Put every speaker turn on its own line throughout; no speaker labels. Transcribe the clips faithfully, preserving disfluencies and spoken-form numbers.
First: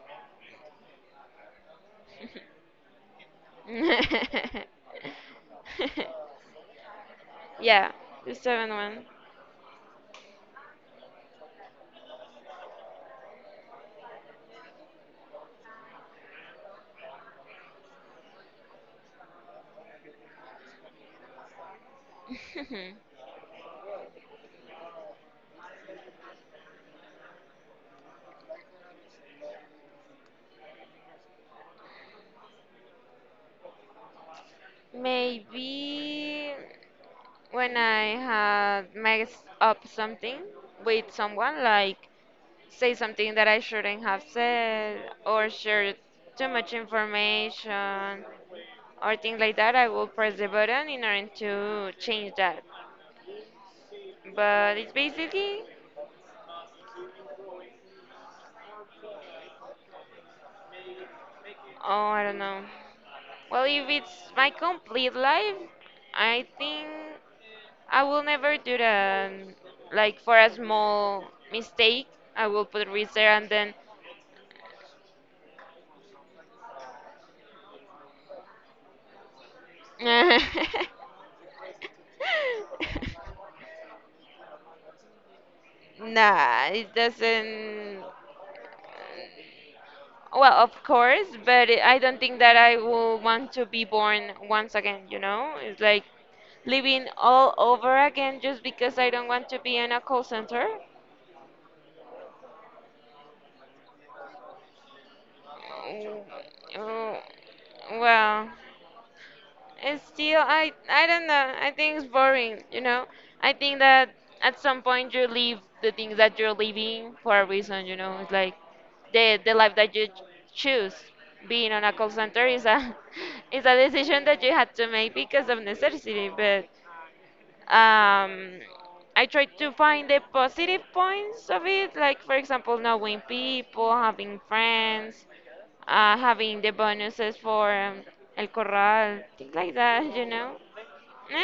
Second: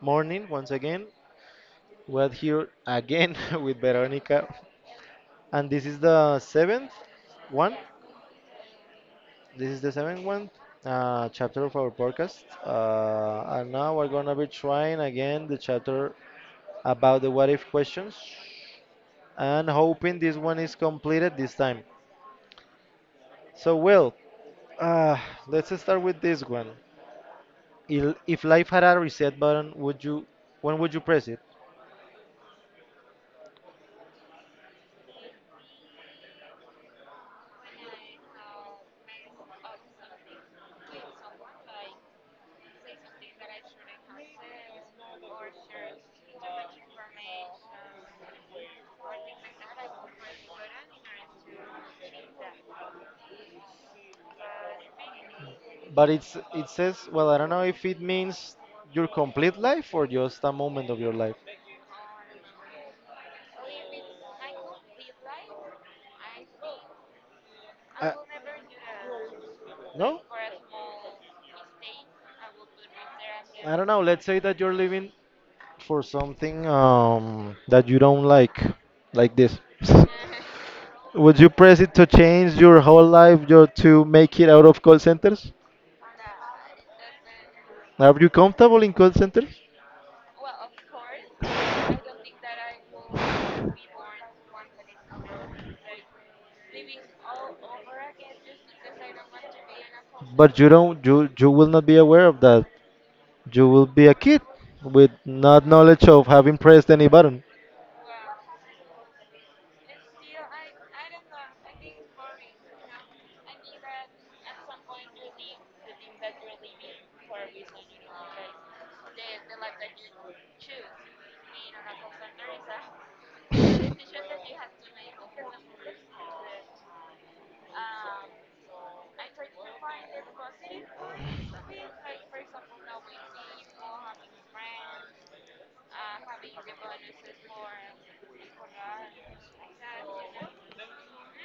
morning once again. We're here again with Veronica, and this is the seventh one.
Yeah, the seventh one.
This is the seventh one uh, chapter of our podcast, uh, and now we're gonna be trying again the chapter about the what if questions, and hoping this one is completed this time. So, well, uh, let's start with this one. Il- If life had a reset button, would you? When would you press it?
Maybe when I had messed up something with someone, like say something that I shouldn't have said, or share too much information, or things like that, I will press the button in order to change that. But it's basically,
But it's it says, well, I don't know if it means your complete life or just a moment of your life.
oh, I don't know. Well, if it's my complete life, I think I
I,
will never do that. um,
no?
Like for a small mistake, I will put risk there and
I
then.
don't know. Let's say that you're living for something um, that you don't like, like this. Would you press it to change your whole life your, to make it out of call centers?
Nah, it doesn't.
Are you comfortable in call centers?
Well, of course, but I don't think that I will want to be born once again, you know? It's like living all over again just because I don't want to be in a call
But you
center.
don't you you will not be aware of that. You will be a kid with not knowledge
Mm,
of having pressed any
mm.
button.
Well, it's still, I, I don't know. I think it's boring, you know? I think that at some point you leave the things that you're leaving for a reason, you know? It's like the, the life that you choose. Being on a call center is a, is a decision that you had to make because of necessity, but um, I try to find the positive points of it, like, for example, knowing people, having friends, uh, having the bonuses for um, El Corral, things like that, you know?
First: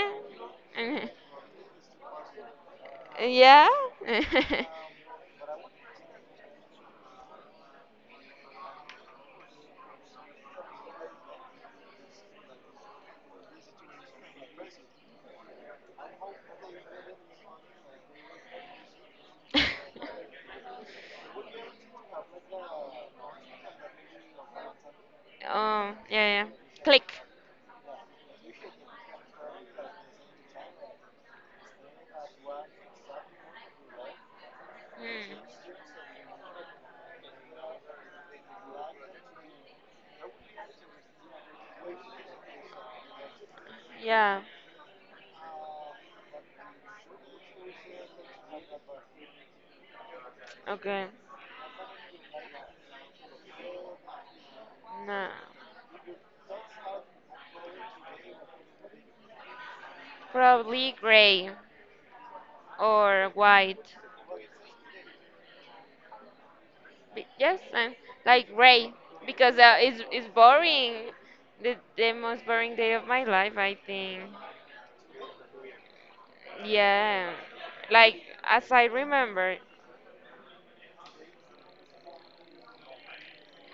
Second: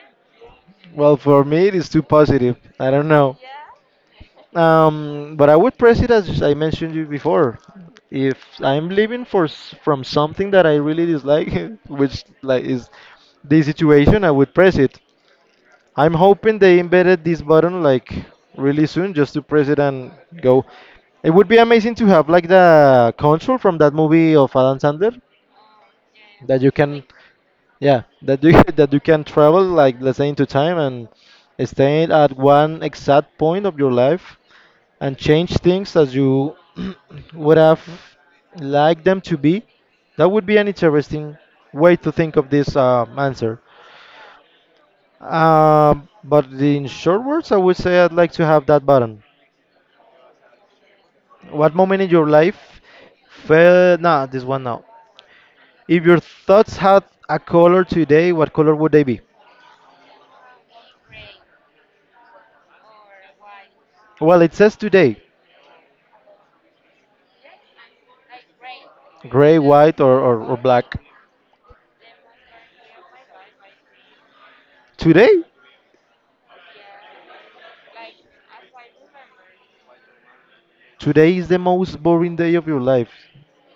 Eh, eh,
Well, for me it is too positive. I don't know.
Yeah.
Um, but I would press it as I mentioned you before. If I'm leaving for s- from something that I really dislike, which like is the situation, I would press it. I'm hoping they embedded this button like really soon, just to press it and go. It would be amazing to have like the control from that movie of Adam Sandler
Oh, yeah, yeah.
that you can,
Click.
yeah, that you that you can travel like let's say into time and stay at one exact point of your life and
Hmm.
change things as you would have liked them to be. That would be an interesting way to think of this um, answer.
Yeah.
Uh, but in short words, I would say I'd like to have that button.
Okay.
What moment in your life felt? Nah, this one now.
No.
If your thoughts had a color today, what color would they be?
Probably gray or white.
Well, it says today,
Be- Yes, and like gray
gray,
because uh,
white,
it's
or,
it's
or, or black.
boring. The the most boring day of my life, I think.
Today?
Yeah. Like as I remember.
Today is the most boring day of your life.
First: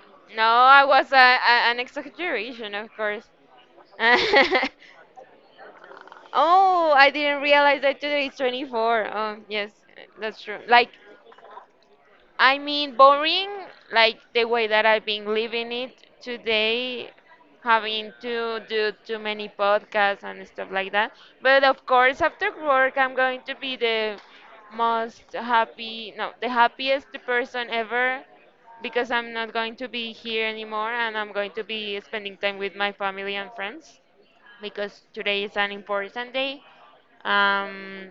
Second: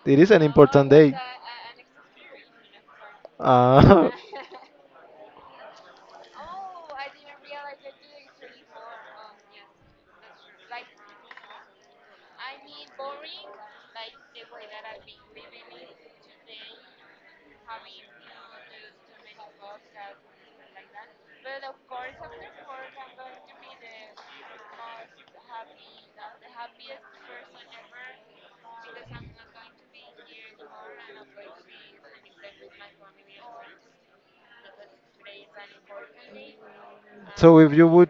It is an
No, I
important
was
day.
a, a, an exaggeration, of course.
Uh,
Oh, I didn't realize that today is twenty-fourth. Um, yes, that's true. Like, I mean, boring, like the way that I've been living it today, having to do too many podcasts and stuff like that. But of course, after work, I'm going to be the most happy, no, the happiest person ever because I'm not going to be here anymore and I'm going to be spending time with my family and friends because today is an important day.
So if Um, you Um, would
Um,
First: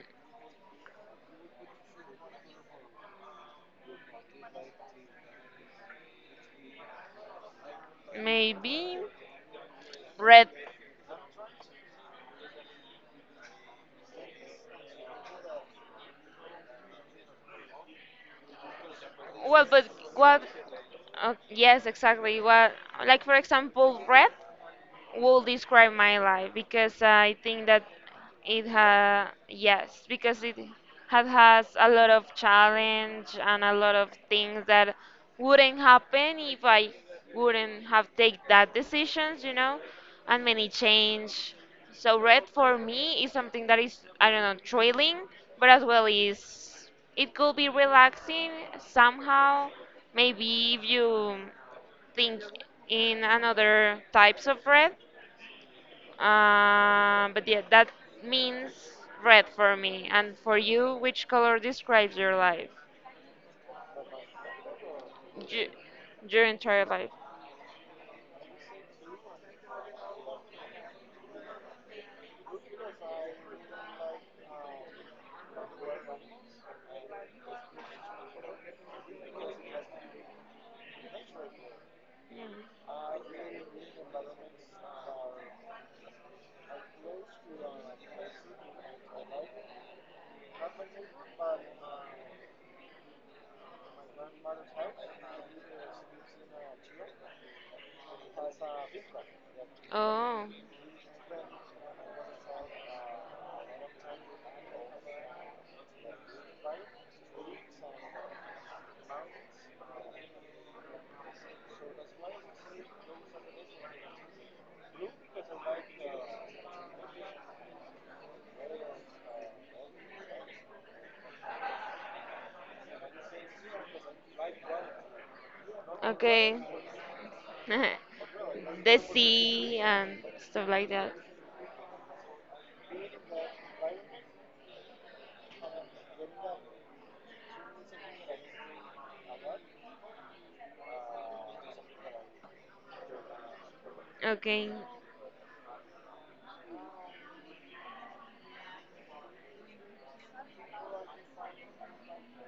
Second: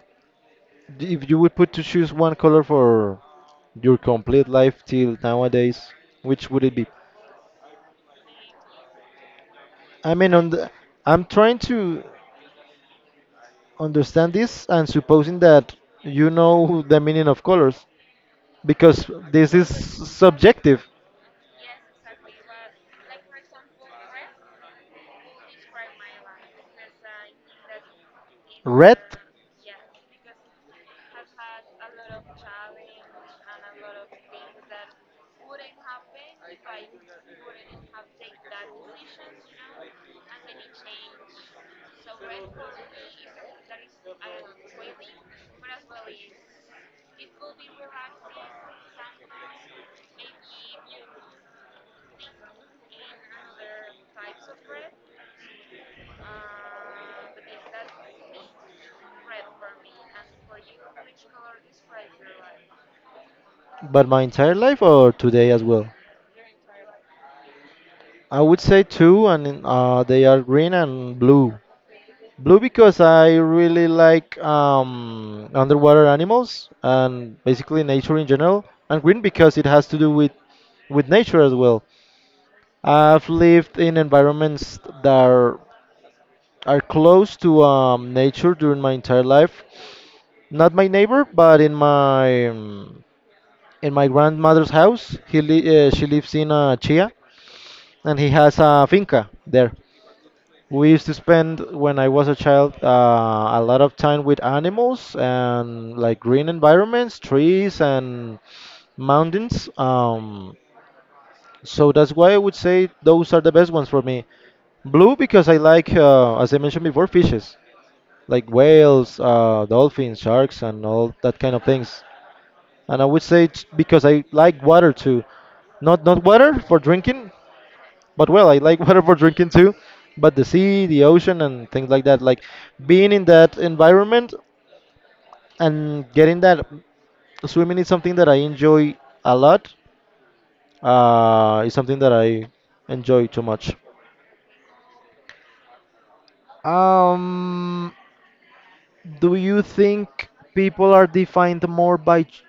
if you would put to choose one color for your complete life till nowadays, which would it be?
Maybe
I mean,
red.
on the, I'm trying to understand this and supposing that you know the meaning of colors because this
Well,
is
but what?
subjective.
Uh, yes, exactly. What? Like for example, red. Will describe my life because I think that it ha
Red?
yes because it had has a lot of challenge and a lot of things that wouldn't happen if I wouldn't have take that decisions, you know, and many change. So red for me is something that is, I don't know, thrilling, but as well is, it could be relaxing somehow maybe if you think in another types of red. Um, but yeah, that means red for me. And for you, which color describes your life?
But my entire life or today as
Ju-
well?
your entire life.
I would say two, and uh, they are green and blue. Blue because I really like um, underwater animals and basically nature in general, and green because it has to do with with nature as well.
Mm.
I've lived in environments that are, are close to um, nature during my entire life. Not my neighbor, but in my um, in my grandmother's house. He li- uh, she lives in uh, Chia, and he has a finca there.
Oh,
We used to spend when I was a child uh, a lot of time with animals and like green environments, trees and mountains. Um, so that's why I would say those are the best ones for me. Blue because I like, uh, as I mentioned before, fishes like whales, uh, dolphins, sharks, and all that kind of things. And I would say it's because I like water too. Not not
okay.
water for drinking, but well, I like
The
whatever drinking too,
sea and
but the
stuff
sea,
like
the
that.
ocean, and things like that. Like being in that environment and getting that swimming is something that I enjoy a lot. Uh, it's something that I enjoy too much.
Okay.
Um, do you think people are defined more by? ch-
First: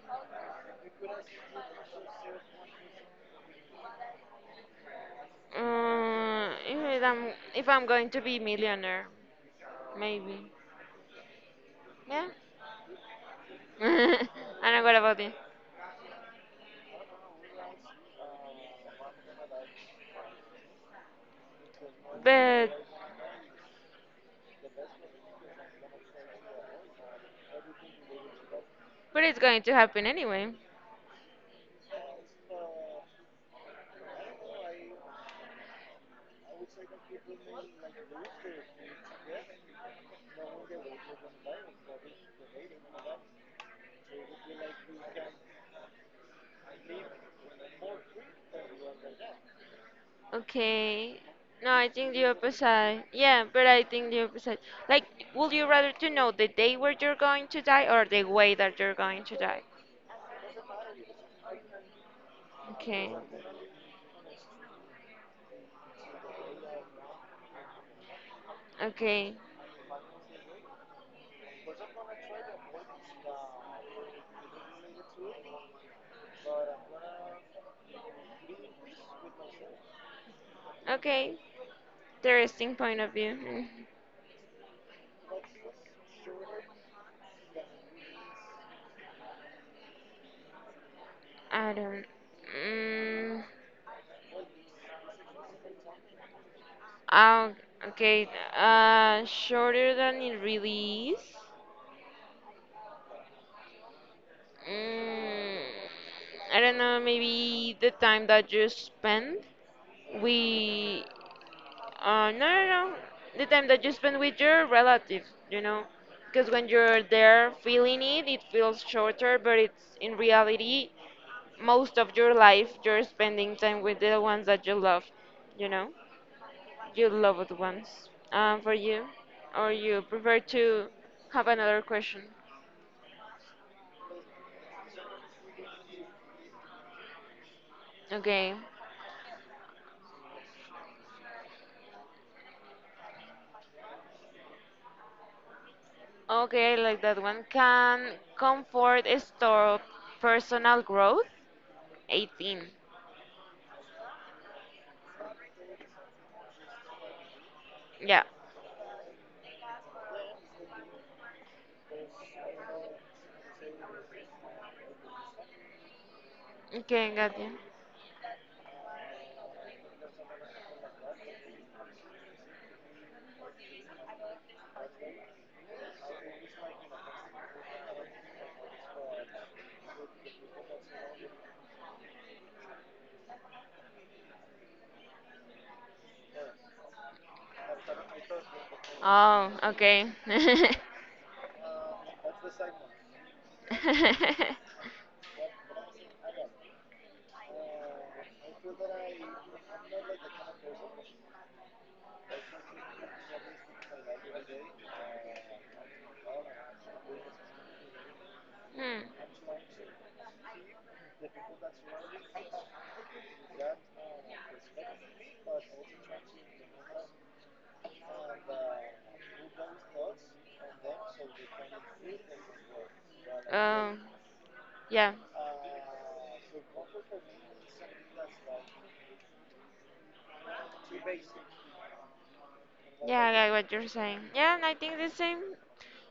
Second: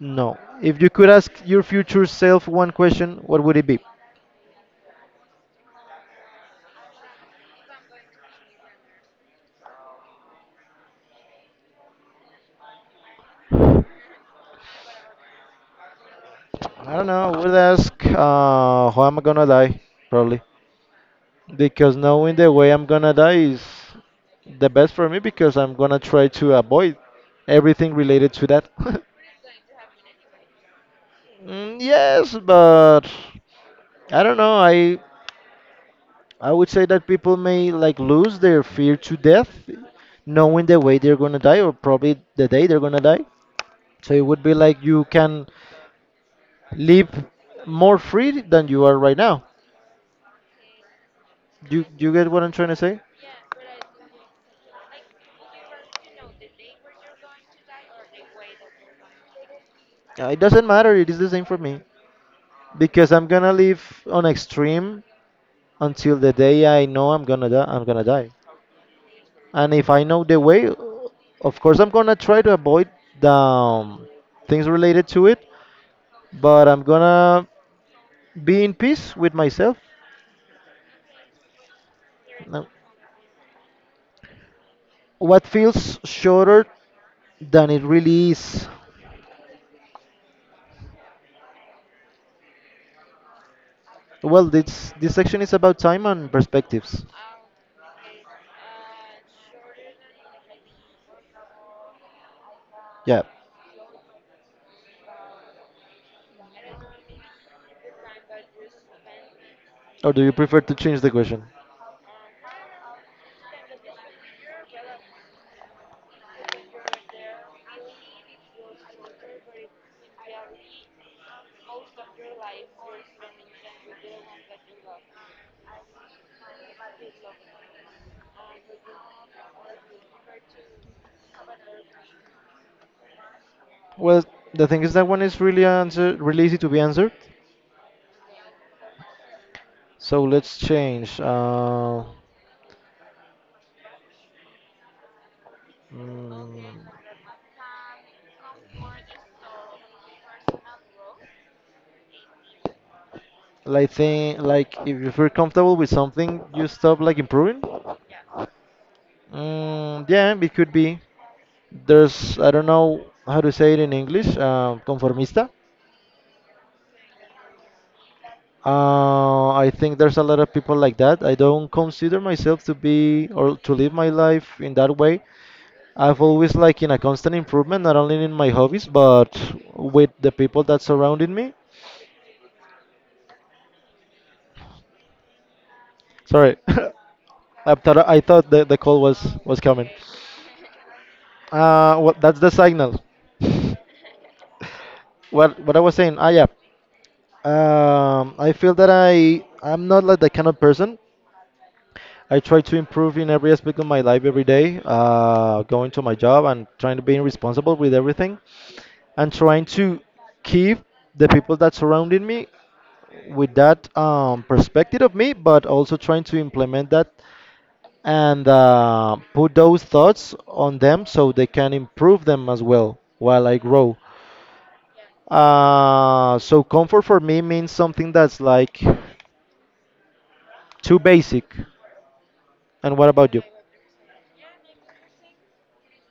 No. If you could ask your future self one question, what would it be?
Uh, if I'm if I'm going to be millionaire, maybe. Yeah. I don't know what about it,
I don't know. I would ask, uh, how am I gonna die? Probably. Because knowing the way
but
I'm gonna die is the best for me because I'm gonna try to avoid everything related to that.
but it's going to happen anyway.
Mm, yes, but I don't know. I I would say that people may like lose their fear to death, knowing the way they're gonna die or probably the day they're gonna die. So it would be like you can live more free than you are right now.
Okay. No,
You
I
you
think the
get what I'm trying to say?
opposite. Yeah, but I think the opposite. Like, would you rather to know the day where you're going to die or the way that you're going to die?
Uh, It doesn't matter. It is the same for me because
Okay.
I'm gonna live on extreme until the day I know I'm gonna die. I'm gonna die.
Okay.
And if I know the way, of course I'm gonna try to avoid the um, things related to it. But I'm gonna be in peace with myself.
Okay.
Now,
Interesting point of view.
what feels shorter than it really is?
Mm. I don't. Mm,
Well, this this section is about time and perspectives.
oh, okay. Uh, shorter than it really is.
Yeah.
Mm, I don't know. Maybe the time that you spend
Or do you prefer to change
with,
the question?
Uh, no, no, no. The time that you spend with your relatives, you know, because when you're there feeling it, it feels shorter, but it's in reality most of your life you're spending time with the ones that you love, you know, your loved ones. Um, for you, or you prefer to have another question?
Well, the thing is that one is really answer really easy to be answered.
Okay,
So let's change. Uh,
okay, I
mm,
like that one. Can comfort store personal growth? eighteen.
Like think like if you feel comfortable with something, you stop like improving.
Yeah.
Mm, yeah, it could be. There's I don't know how to say it in English. Uh, conformista.
Okay, got you.
Uh, I think there's a lot of people like that. I don't consider myself to be or to live my life in that way. I've always like in a constant improvement, not only in my hobbies but with the people that surrounded me. Sorry, I thought I thought the, the call was
Oh,
was coming.
okay.
Uh, well, that's the signal. what what I was saying. Ah, yeah. Um, I feel that I I'm not like that kind of person. I try to improve in every aspect of my life every day. Uh, going to my job and trying to be responsible with everything,
Hmm.
and trying to keep the people that surrounding me with that um, perspective of me, but also trying to implement that and uh, put those thoughts on them so they can improve them as well while I grow.
Um, yeah,
Uh, so comfort for me means something that's like too basic. And what
yeah, I
about you?
get what you're saying. Yeah, and I think the same.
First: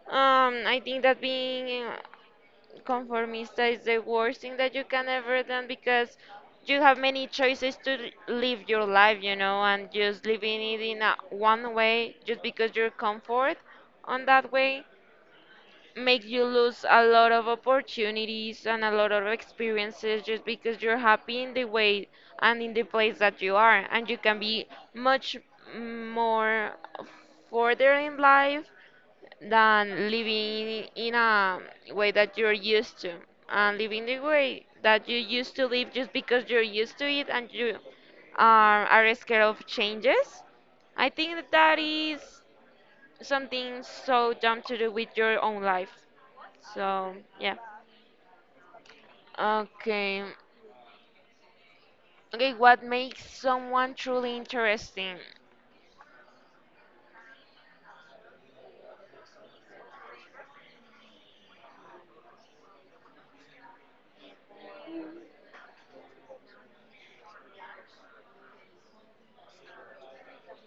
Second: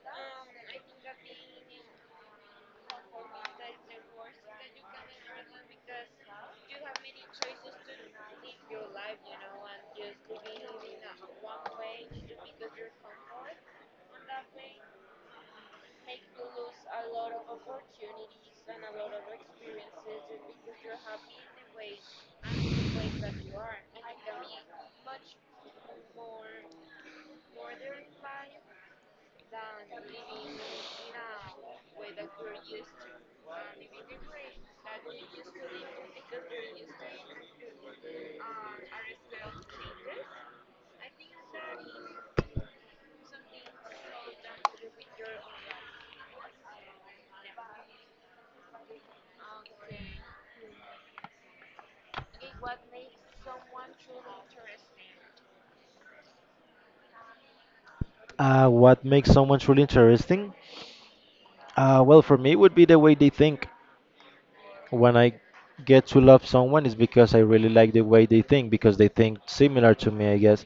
Um, I think that being uh, conformista is the worst thing that you can ever do because you have many choices to l- live your life, you know, and just living it in a, one way just because you're comfort on that way makes you lose a lot of opportunities and a lot of experiences just because you're happy in the way and in the place that you are, and you can be much more further in life than living in a way that you're used to, and living the way that you used to live just because you're used to it and you are, are scared of changes. I think that that is something so dumb to do with your own life. So, yeah. Okay. Okay, what makes someone truly interesting?
Uh, what makes someone truly interesting? Uh, well, for me, it would be the way they think. When I get to love someone, it's because I really like the way they think because they think similar to me, I guess.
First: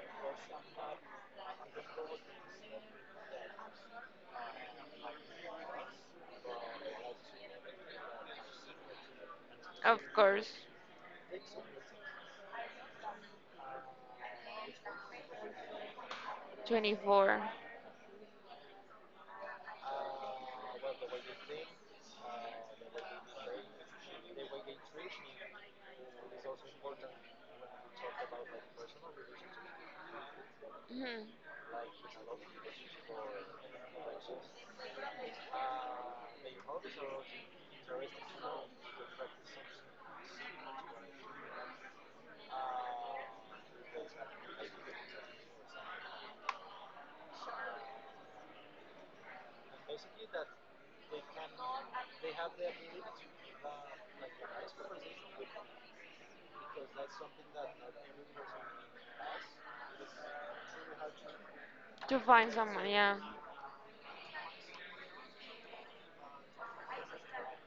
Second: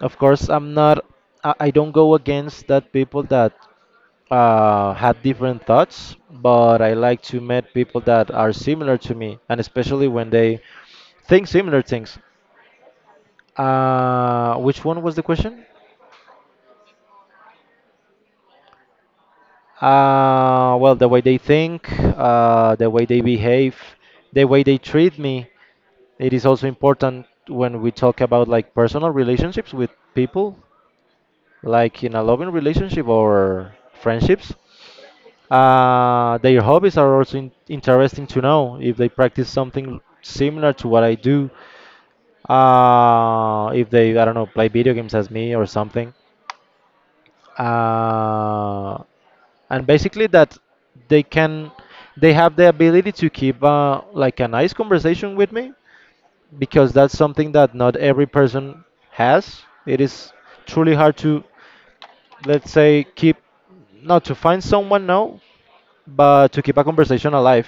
Of course, I'm not. I, I don't go against that people that uh, had different thoughts, but I like to meet people that are similar to me, and
Of
especially when
course.
they think similar things. Uh, which one was the question?
twenty-four.
Uh, well, the way they think, uh, the way they behave, the way they treat me. It is also important when we talk about like personal relationships with people,
Hmm.
like in a loving relationship or friendships. Uh, their hobbies are also in interesting to know if they practice something similar to what I do. Uh, if they, I don't know, play video games as me or something. Uh, and basically that they can, they have the ability to keep uh, like a nice conversation with me because that's something that not every person has. It is truly hard to,
To find
let's
someone,
say,
yeah.
keep, not to find someone now, but to keep a conversation alive.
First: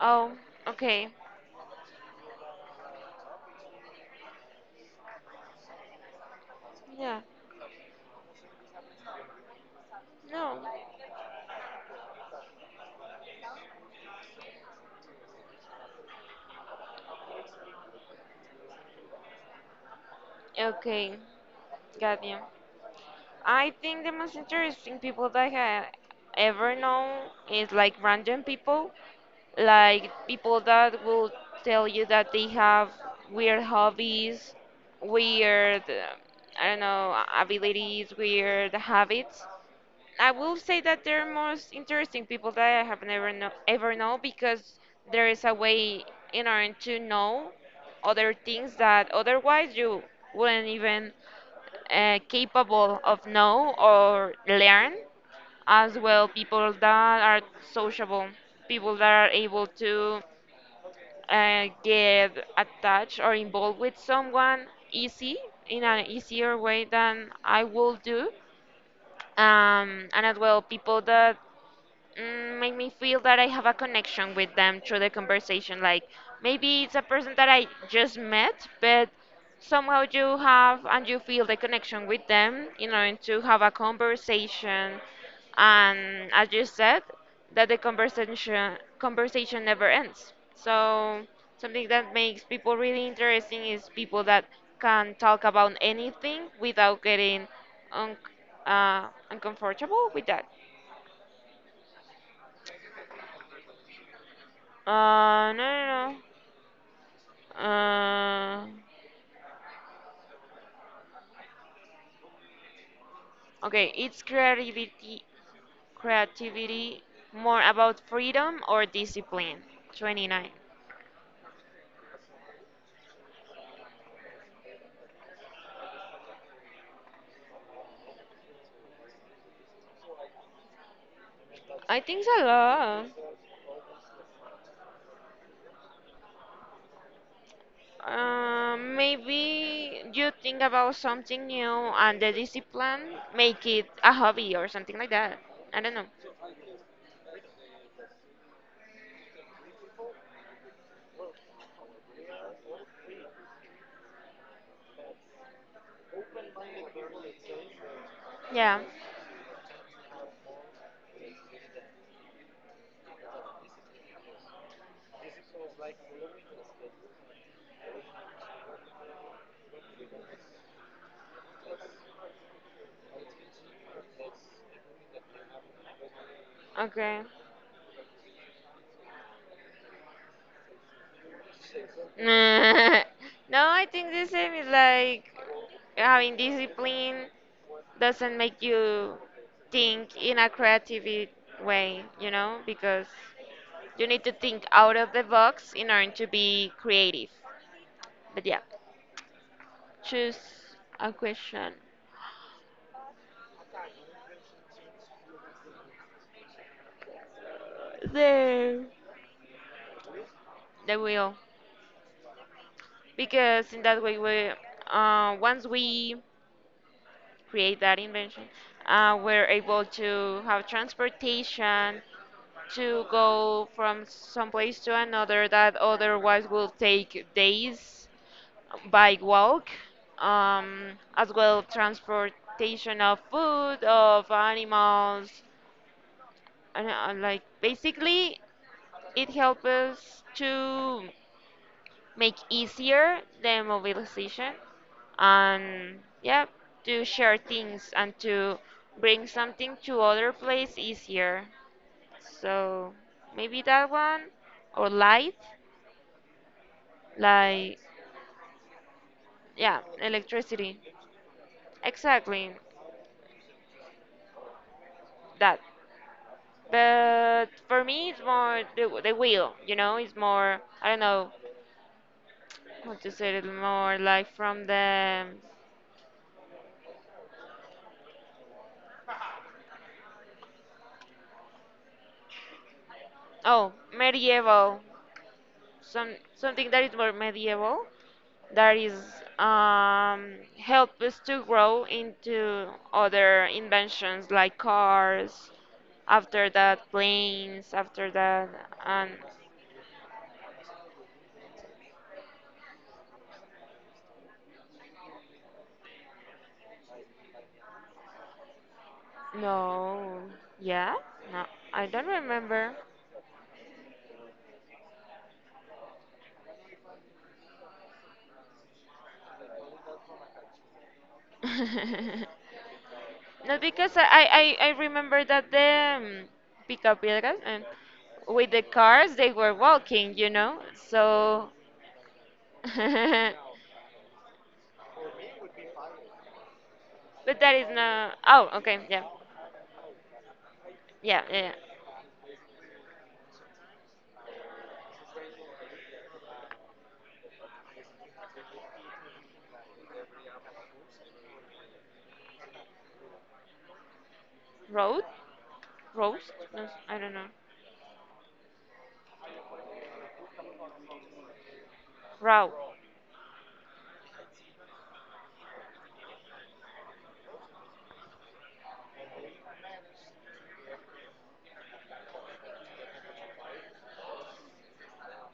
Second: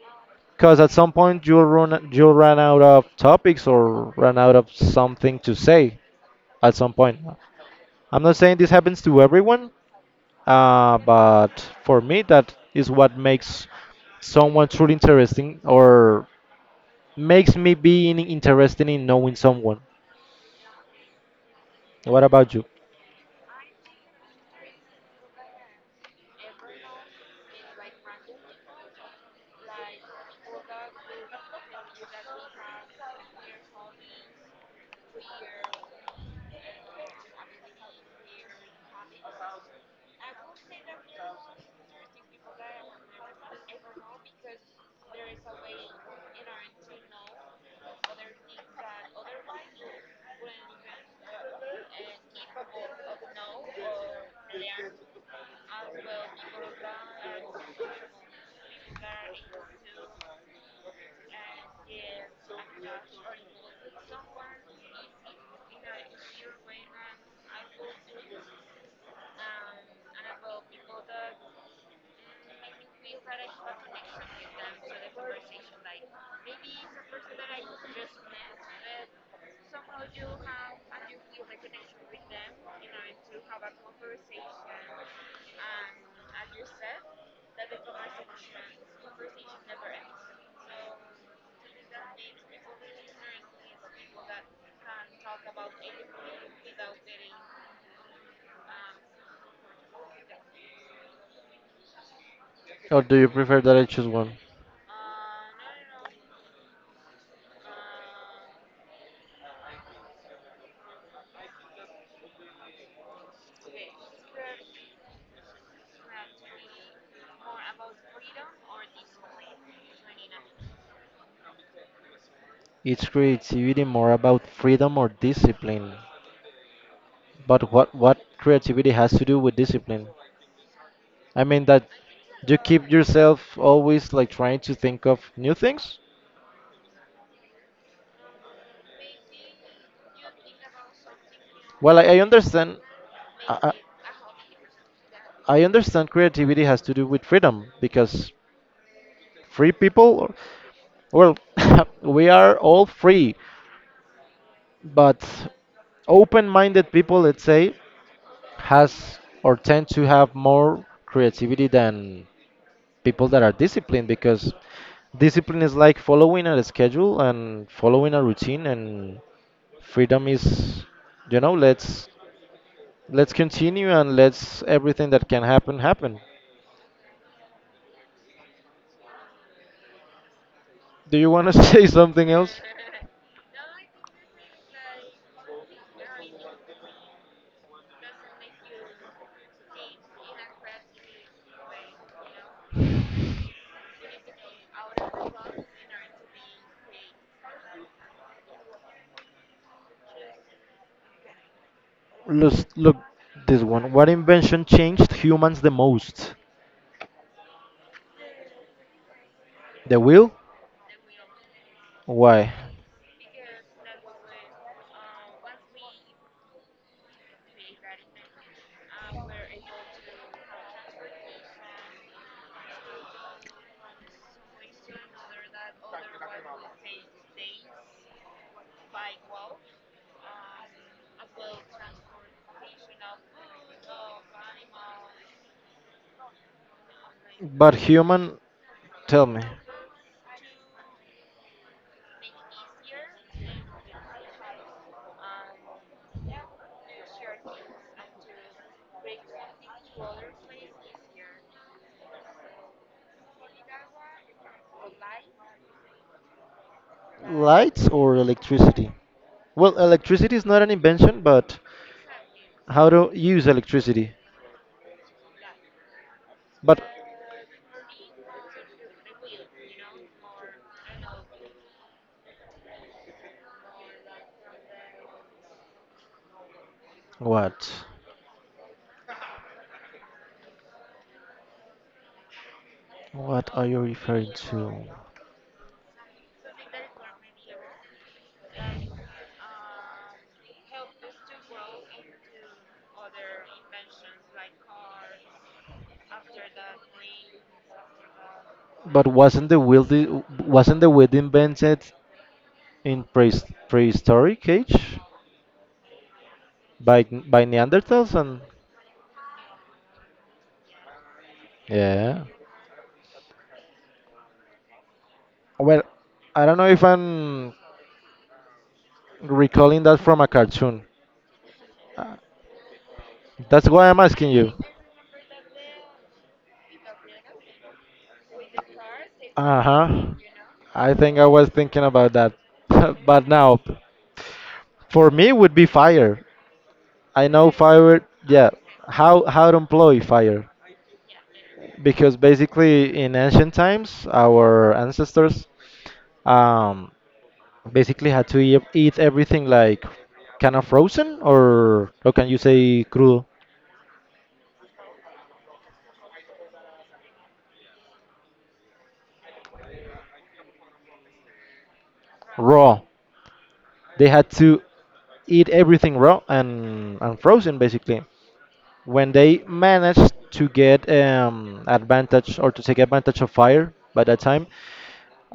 Oh,
Because at
okay.
some point you'll run, you'll run out of topics or run out of something to say at some point.
Yeah.
I'm not saying this happens to everyone,
No.
uh, but for me, that is what makes someone truly interesting or makes me being interested in knowing someone.
Okay, got
What
you.
about you?
I think the most interesting people that I ever known is like random people, like people that will tell you that they have weird hobbies, weird, um, I don't know, abilities, weird habits. I will say that they're most interesting people that I have never know, ever know, because there is a way in order to know other things that otherwise you wouldn't even uh, capable of know or learn. As well people that are sociable, people that are able to uh, get attached or involved with someone easy in an easier way than I will do. Um, and as well, people that mm, make me feel that I have a connection with them through the conversation. Like maybe it's a person that I just met, but somehow you have and you feel the connection with them in order to have a conversation. And as you said, that the conversation conversation never ends. So something that makes people really interesting is people that can talk about anything without getting un- uh, uncomfortable with that.
Or do you prefer that I choose one?
Uh, no, no, no. Uh, okay, it's creativity, creativity more about freedom or discipline. twenty-nine.
Is creativity more about freedom or discipline? But what what creativity has to do with discipline? I mean that
I think it's a
you keep
lot.
yourself always like trying to think of new things.
Uh, maybe you think about something new
Well, I,
and
I
the
understand.
discipline
I,
make
I
it a hobby or something like that.
I
I don't know.
understand creativity has to do with freedom because free people, well, we are all free, but open-minded people, let's say,
Yeah.
has or tend to have more creativity than people that are disciplined because discipline is like following a schedule and following a routine and freedom is, you know, let's let's continue and let's everything that can happen happen.
Okay.
Do you want to say something else?
No, I think the same. Is like having discipline doesn't make you think in a creative way, you know, because you need to think out of the box in order to be creative. But yeah, choose a question.
Let's look this one. What invention changed humans the most?
The
The wheel.
the wheel,
Why?
because in that way we uh, once we create that invention, uh, we're able to have transportation to go from some place to another that otherwise will take days by walk. Um, as well transportation of food, of animals, and uh, like
But human,
basically
tell
it
me,
helps us to make easier the mobilization, and yeah, to share things and to bring something to other place easier. So maybe that one, or light, like
lights or electricity? Well,
yeah,
electricity is not an
electricity.
invention, but
Exactly
how to use electricity.
that.
But
But for me, it's more the, the will, you know, it's more, I don't know how to say it, more like from the,
what? What are
oh,
you referring
medieval,
to?
some something that is more medieval, that is um, help us to grow into other inventions like cars, after that planes, after that,
But
and
wasn't the wheel the, wasn't the wheel invented in pre prehistoric age by by Neanderthals and
no, yeah, no, I don't
yeah.
remember.
Well, I don't know if I'm recalling that from a cartoon.
No,
That's why
because I,
I'm
I,
asking you.
I I remember that the um, Picapiedras, and with the cars they were
Uh huh.
walking, you know.
I think I
So,
was thinking about that.
but
but
that
now, for me, would be fire. I know
is
fire.
not. Oh,
Yeah.
okay, yeah,
How how to employ fire?
yeah, yeah. Yeah.
Because basically, in ancient times, our ancestors um, basically had to eat, eat everything like kind of frozen or or can you say crudo,
Road, roast. No, I don't know. Row.
raw. They had to eat everything raw and and frozen basically. When they managed to get um, advantage, or to take advantage of fire by that time,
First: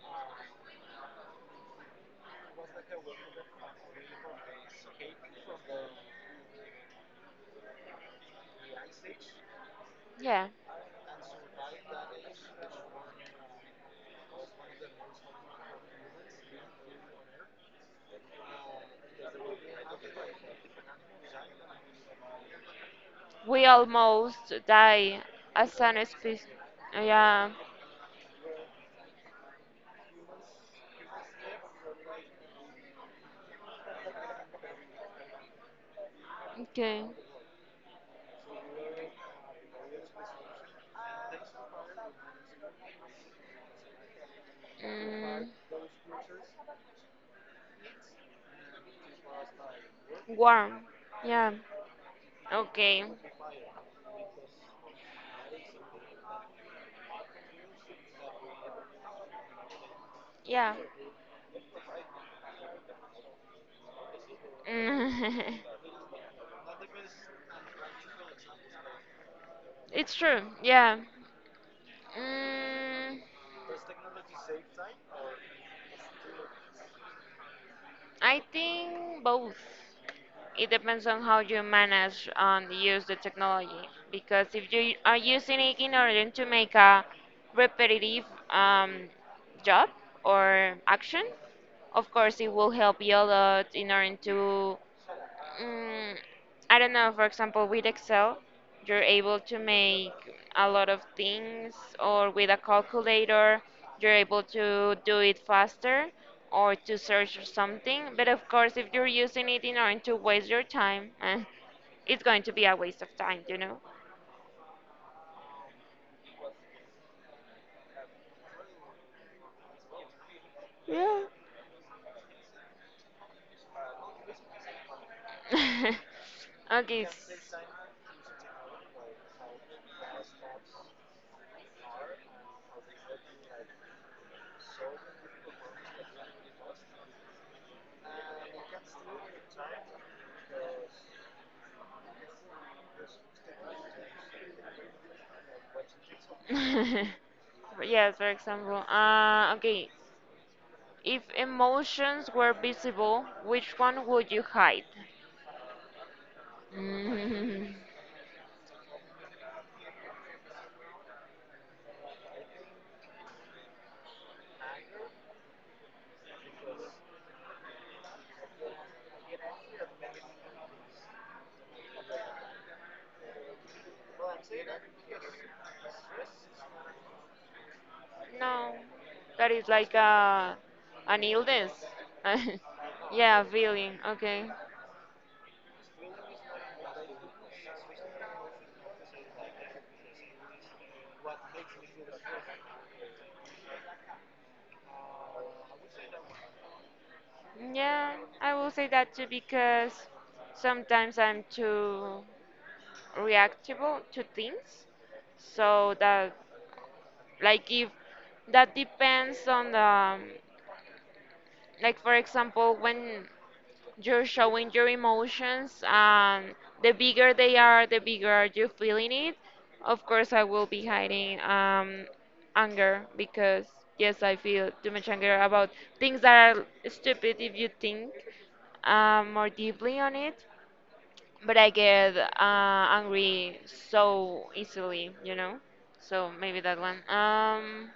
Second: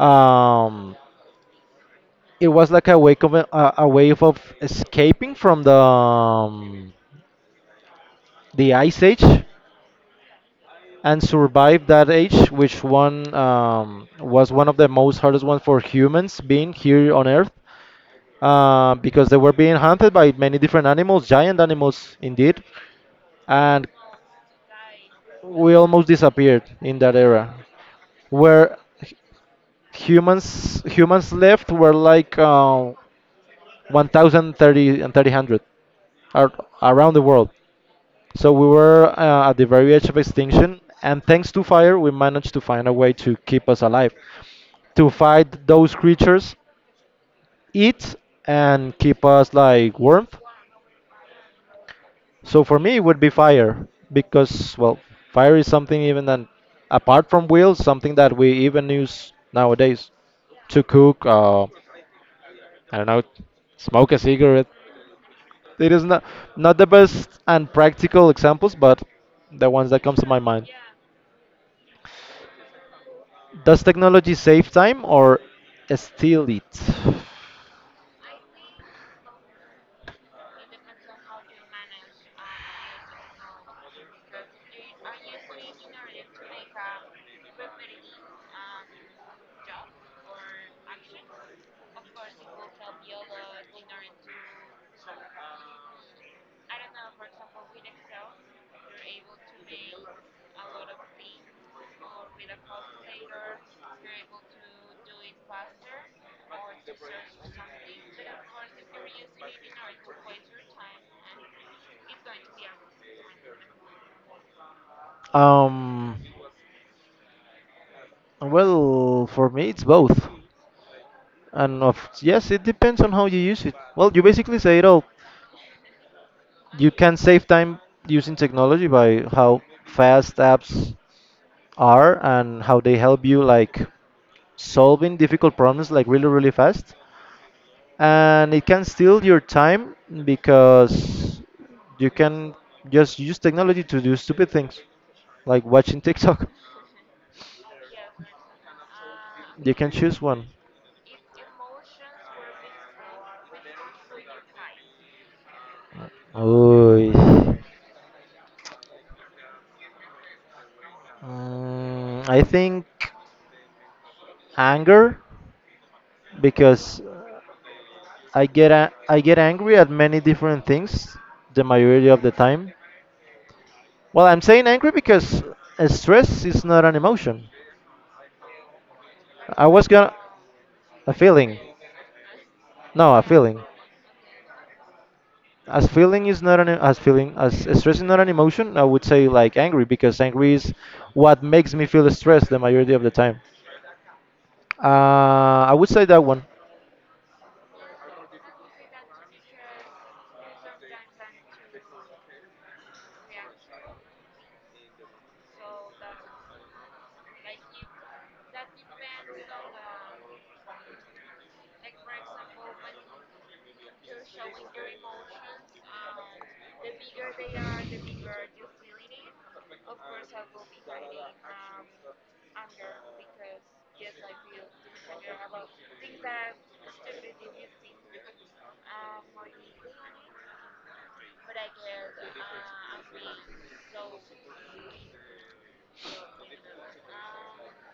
um, it was like a wake of a, a a way of escaping from the um, the ice age
Yeah,
and survive that age, which one um, was one of the most hardest ones for humans being here on Earth, uh, because they were being hunted by many different animals, giant animals indeed,
we
and
almost die
we
as an
almost
species.
disappeared in that
Yeah.
era, where humans humans left were like uh, one thousand thirty and three hundred ar-
Okay.
around the world. So we were uh, at the very edge of extinction, and thanks to fire we managed to find a way to keep us alive, to
Mm,
fight those creatures, eat, and keep us like warmth.
warm. Yeah.
So for me it
Okay.
would be fire because, well, fire is something, even that, apart from wheels, something that we even use nowadays
Yeah.
to cook, uh, I don't know, smoke a cigarette.
Mm.
It is not not the best and practical examples, but the ones that
It's
comes to
true.
my mind.
Yeah. Mm,
Does technology save time or steal it?
I think both. It depends on how you manage and use the technology. Because if you are using it in order to make a repetitive um, job or action, of course it will help you a lot in order to, Mm, I don't know, for example, with Excel, you're able to make a lot of things, or with a calculator, you're able to do it faster or to search for something. But of course, if you're using it in order to waste your time, eh, it's going to be a waste of time, you know?
Um, well, for me, it's both.
Yeah.
And of yes, it depends on how you use it. Well, you basically say it all. You
Okay.
can
s-
save time using technology by how fast apps are and how they help you like solving difficult problems like really really fast. And it can steal your time because you can just use technology to do stupid things like watching TikTok.
Yes, for example. Uh,
You
okay.
can choose one.
If emotions were visible, which one would you hide?
Ooh.
Mm,
Mm, I think anger, because I get a- I get angry at many different things the majority of the time. Well, I'm saying angry because uh, stress is not an emotion.
no, that
I
is
was
like
gonna
a
a
an
feeling.
illness.
No, a
Yeah,
feeling.
feeling. Okay.
As feeling is not an as feeling as stress is not an emotion, I would say like angry, because angry is what makes me feel stressed the majority of the time. uh, I would say that one.
Yeah, I will say that too because sometimes I'm too reactable to things. So that, like, if that depends on the, um, like, for example, when you're showing your emotions and the bigger they are the bigger you're feeling it, of course I will be hiding um, anger, because yes, I feel too much anger about things that are stupid if you think um, more deeply on it. But I get uh, angry so easily, you know, so maybe that one. um,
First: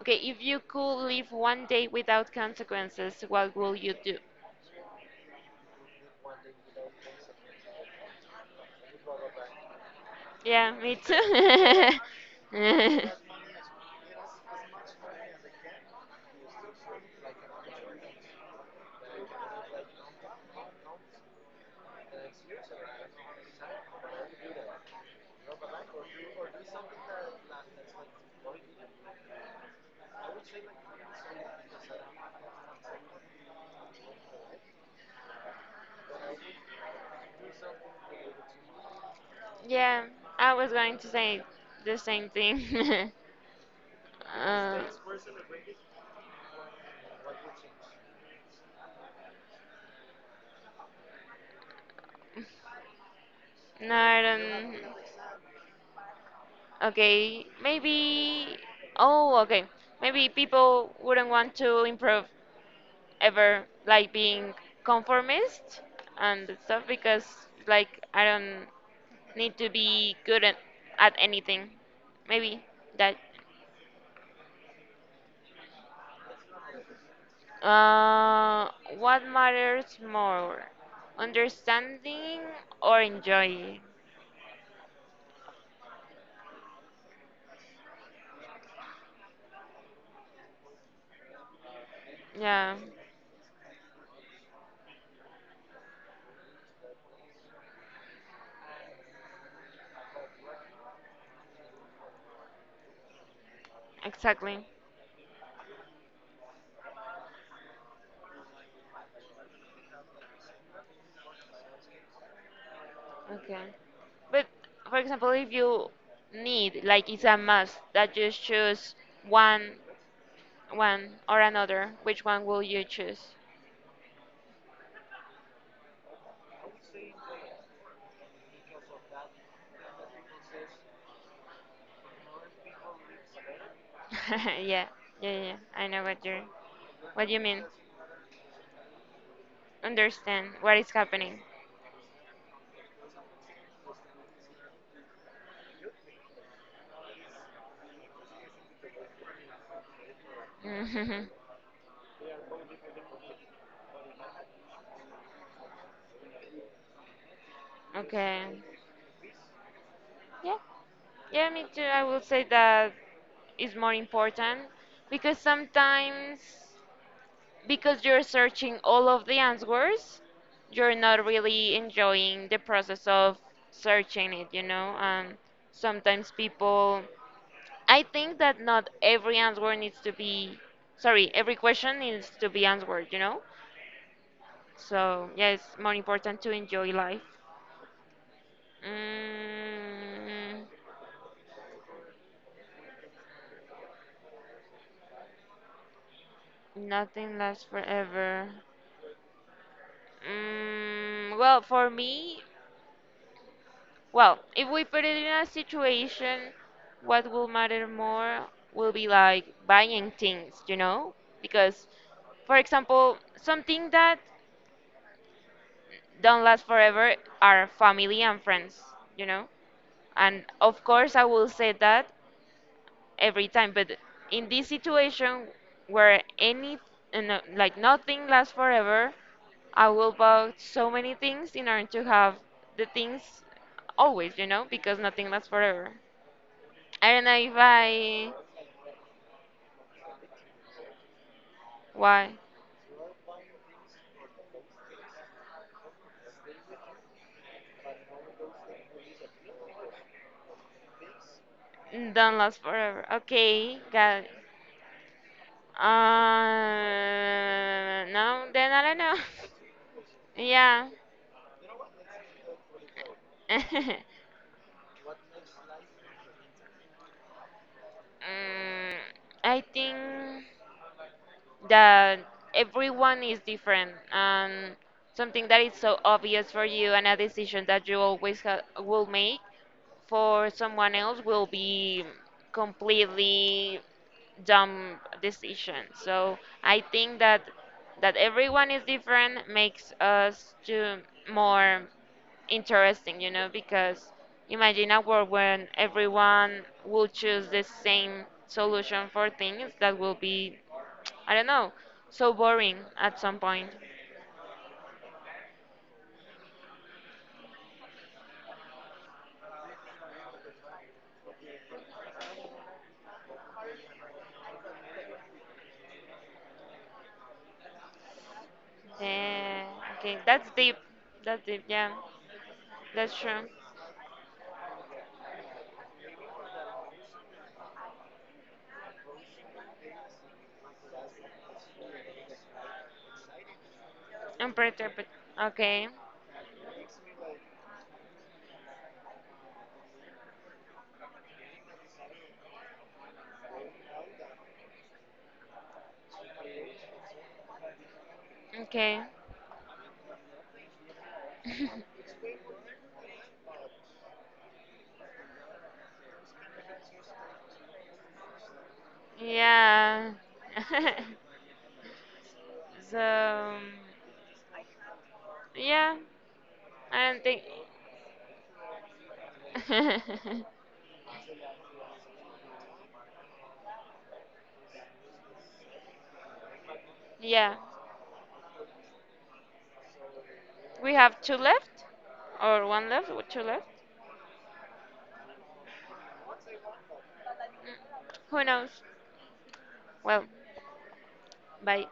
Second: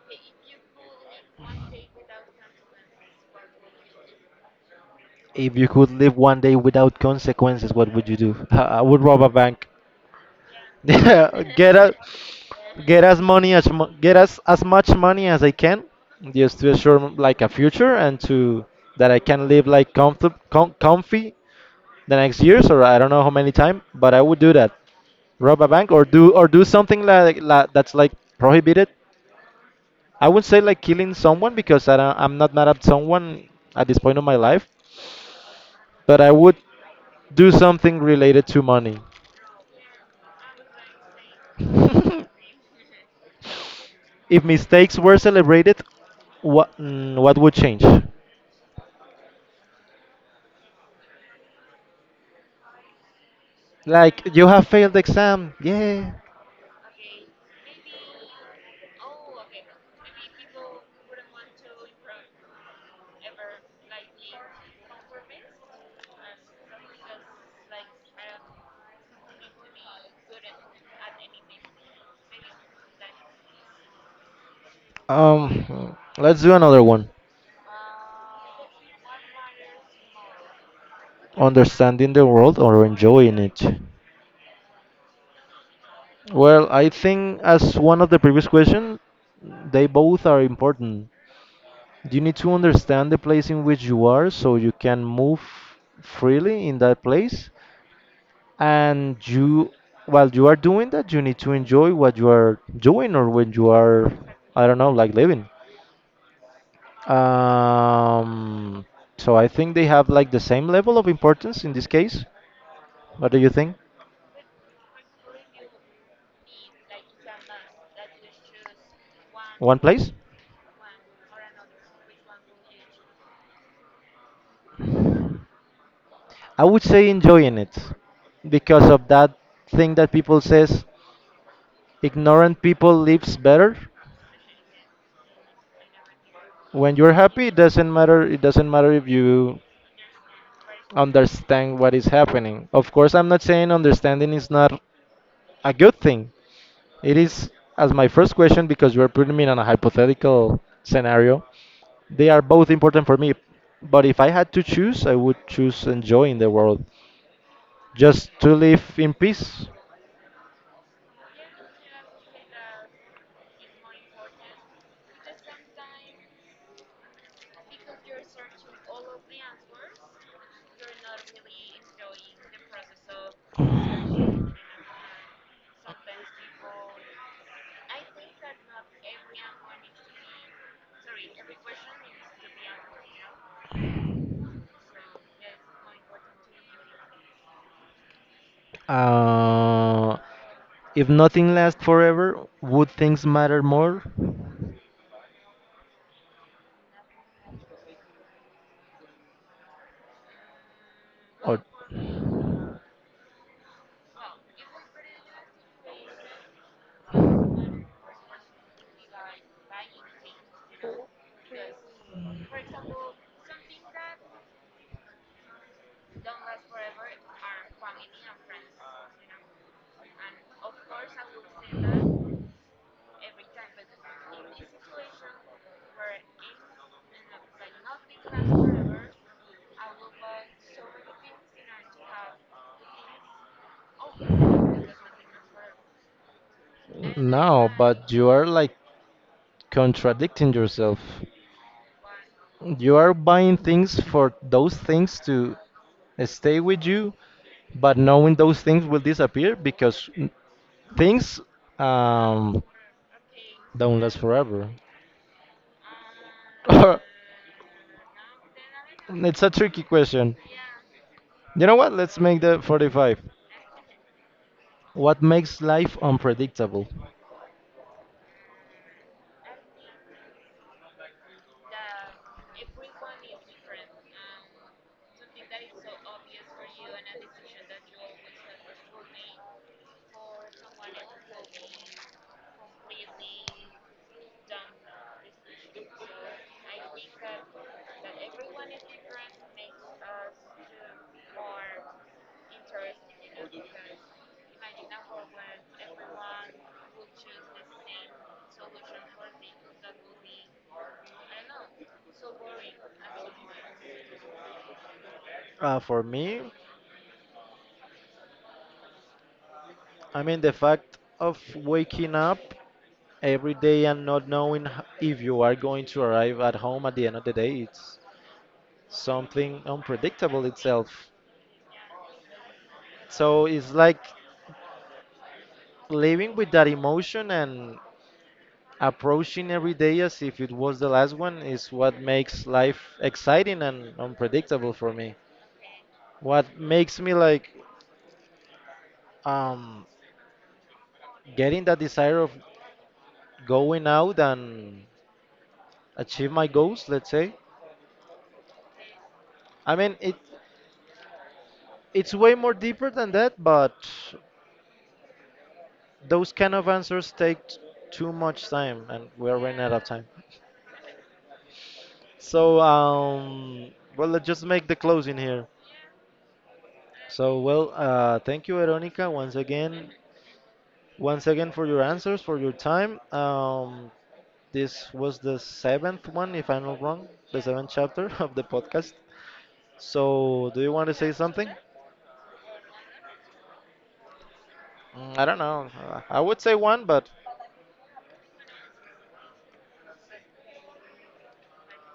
Okay, if you could live one day without consequences, what will you do?
If you could live one day without consequences, what would you do? I would rob a bank.
Yeah, me
get
too.
a, get as money as mu- get as, as much money as I can, just to assure m- like a future, and to that I can live like comfort com- comfy the next years, or I don't know how many time, but I would do that. Rob a bank, or do or do something like, like that's like prohibited. I would say like killing someone, because I don't, I'm not mad at someone at this point of my life, but I would do something related to money.
Yeah, I was going to say the same thing.
If
uh,
mistakes were celebrated, what mm, what would change?
no, I
Like you have
don't.
failed the exam, yeah.
Okay, maybe. Oh, okay. Maybe people wouldn't want to improve ever, like being conformist and stuff, because, like, I don't need to be good at, at anything. Maybe that.
Um, let's do another one.
Uh, what matters more,
Understanding the
understanding
world or
or
enjoying it?
enjoying?
Well, I think as one of the previous question, they both are important. You need to
Yeah,
understand the place in which you are so you can move freely in that place. And you, while you are doing that, you need to enjoy what you are doing, or when you are,
exactly.
I don't know, like living. Um, so I think they have like the same level of importance in this case. What do you
Okay.
think?
But for example, if you need, like it's a must that you choose one,
One place?
one or another, which one will you choose?
I would say enjoying it, because of that thing that people says, ignorant people lives better.
Yeah, yeah, yeah. I know what you're,
When you're
what you
happy, it
mean.
doesn't matter. It doesn't matter if you
Understand what is happening.
understand what is happening. Of course, I'm not saying understanding is not a good thing. It is as my first question, because you're putting me in a hypothetical scenario. They are both important for me, but if I had to choose, I would choose enjoying the world, just to
Okay.
live in peace.
Yeah. Yeah, me too. I will say that is more important because sometimes, because you're searching all of the answers, you're not really enjoying the process of searching it, you know. And sometimes people, I think that not every answer needs to be, sorry, every question needs to be answered, you know, so yeah, it's more important to enjoy life.
Uh,
mm,
If nothing lasts forever, would things matter more?
Nothing lasts forever. Mm, well,
Or
for me, well, if we put it in a situation, what will matter more will be like buying things, you know? Because, for example, something that don't last forever are family and friends, you know? And of course, I will say that every time, but in this situation where any, uh, no, like nothing lasts forever, I will buy so many things in order to have the things always, you know? Because nothing lasts forever. I don't know if
no, but you
I,
are like contradicting yourself.
why
You are buying things for those things to stay with you, but knowing those things will disappear because n- things,
don't last
um,
forever. Okay,
don't
got
last
it.
forever.
Uh, no, then I don't know.
It's a tricky question.
Yeah.
You know what? Let's make the forty-five.
mm,
What makes life unpredictable?
I think that everyone is different, and something that is so obvious for you and a decision that you always ha will make for someone else will be completely dumb decision. So I think that that everyone is different makes us to more interesting, you know, because imagine a world when everyone will choose the same solution for things that will be, I don't know, so boring at some point.
Uh, for me, I mean, the fact of waking up every day and not knowing h- if you are going to arrive at home at the end of the day, it's something
Yeah, okay,
unpredictable
that's deep.
itself.
That's deep, yeah. That's
So
true.
it's like living with that emotion and approaching every day as if it was the last one is what makes life exciting and unpredictable for
Imperturbable.
me.
Okay.
What makes me like, um, getting that desire of going out and achieve my goals, let's say.
Okay.
I mean, it it's way more deeper than that, but those kind of answers take t- too much time, and we are running out of time.
Yeah.
So,
So
um, well, let's just make the closing here.
yeah, I don't
So,
think.
well, uh, thank you, Veronica, once again, once again for your answers, for your time. Um, this was the seventh one, if I'm not wrong, the
Yeah,
seventh chapter of the podcast. So, do you want to
we
say
have two
something?
left, or one left or two left.
Mm, I don't know. Uh, I would say one, but
Who knows? Well, bye.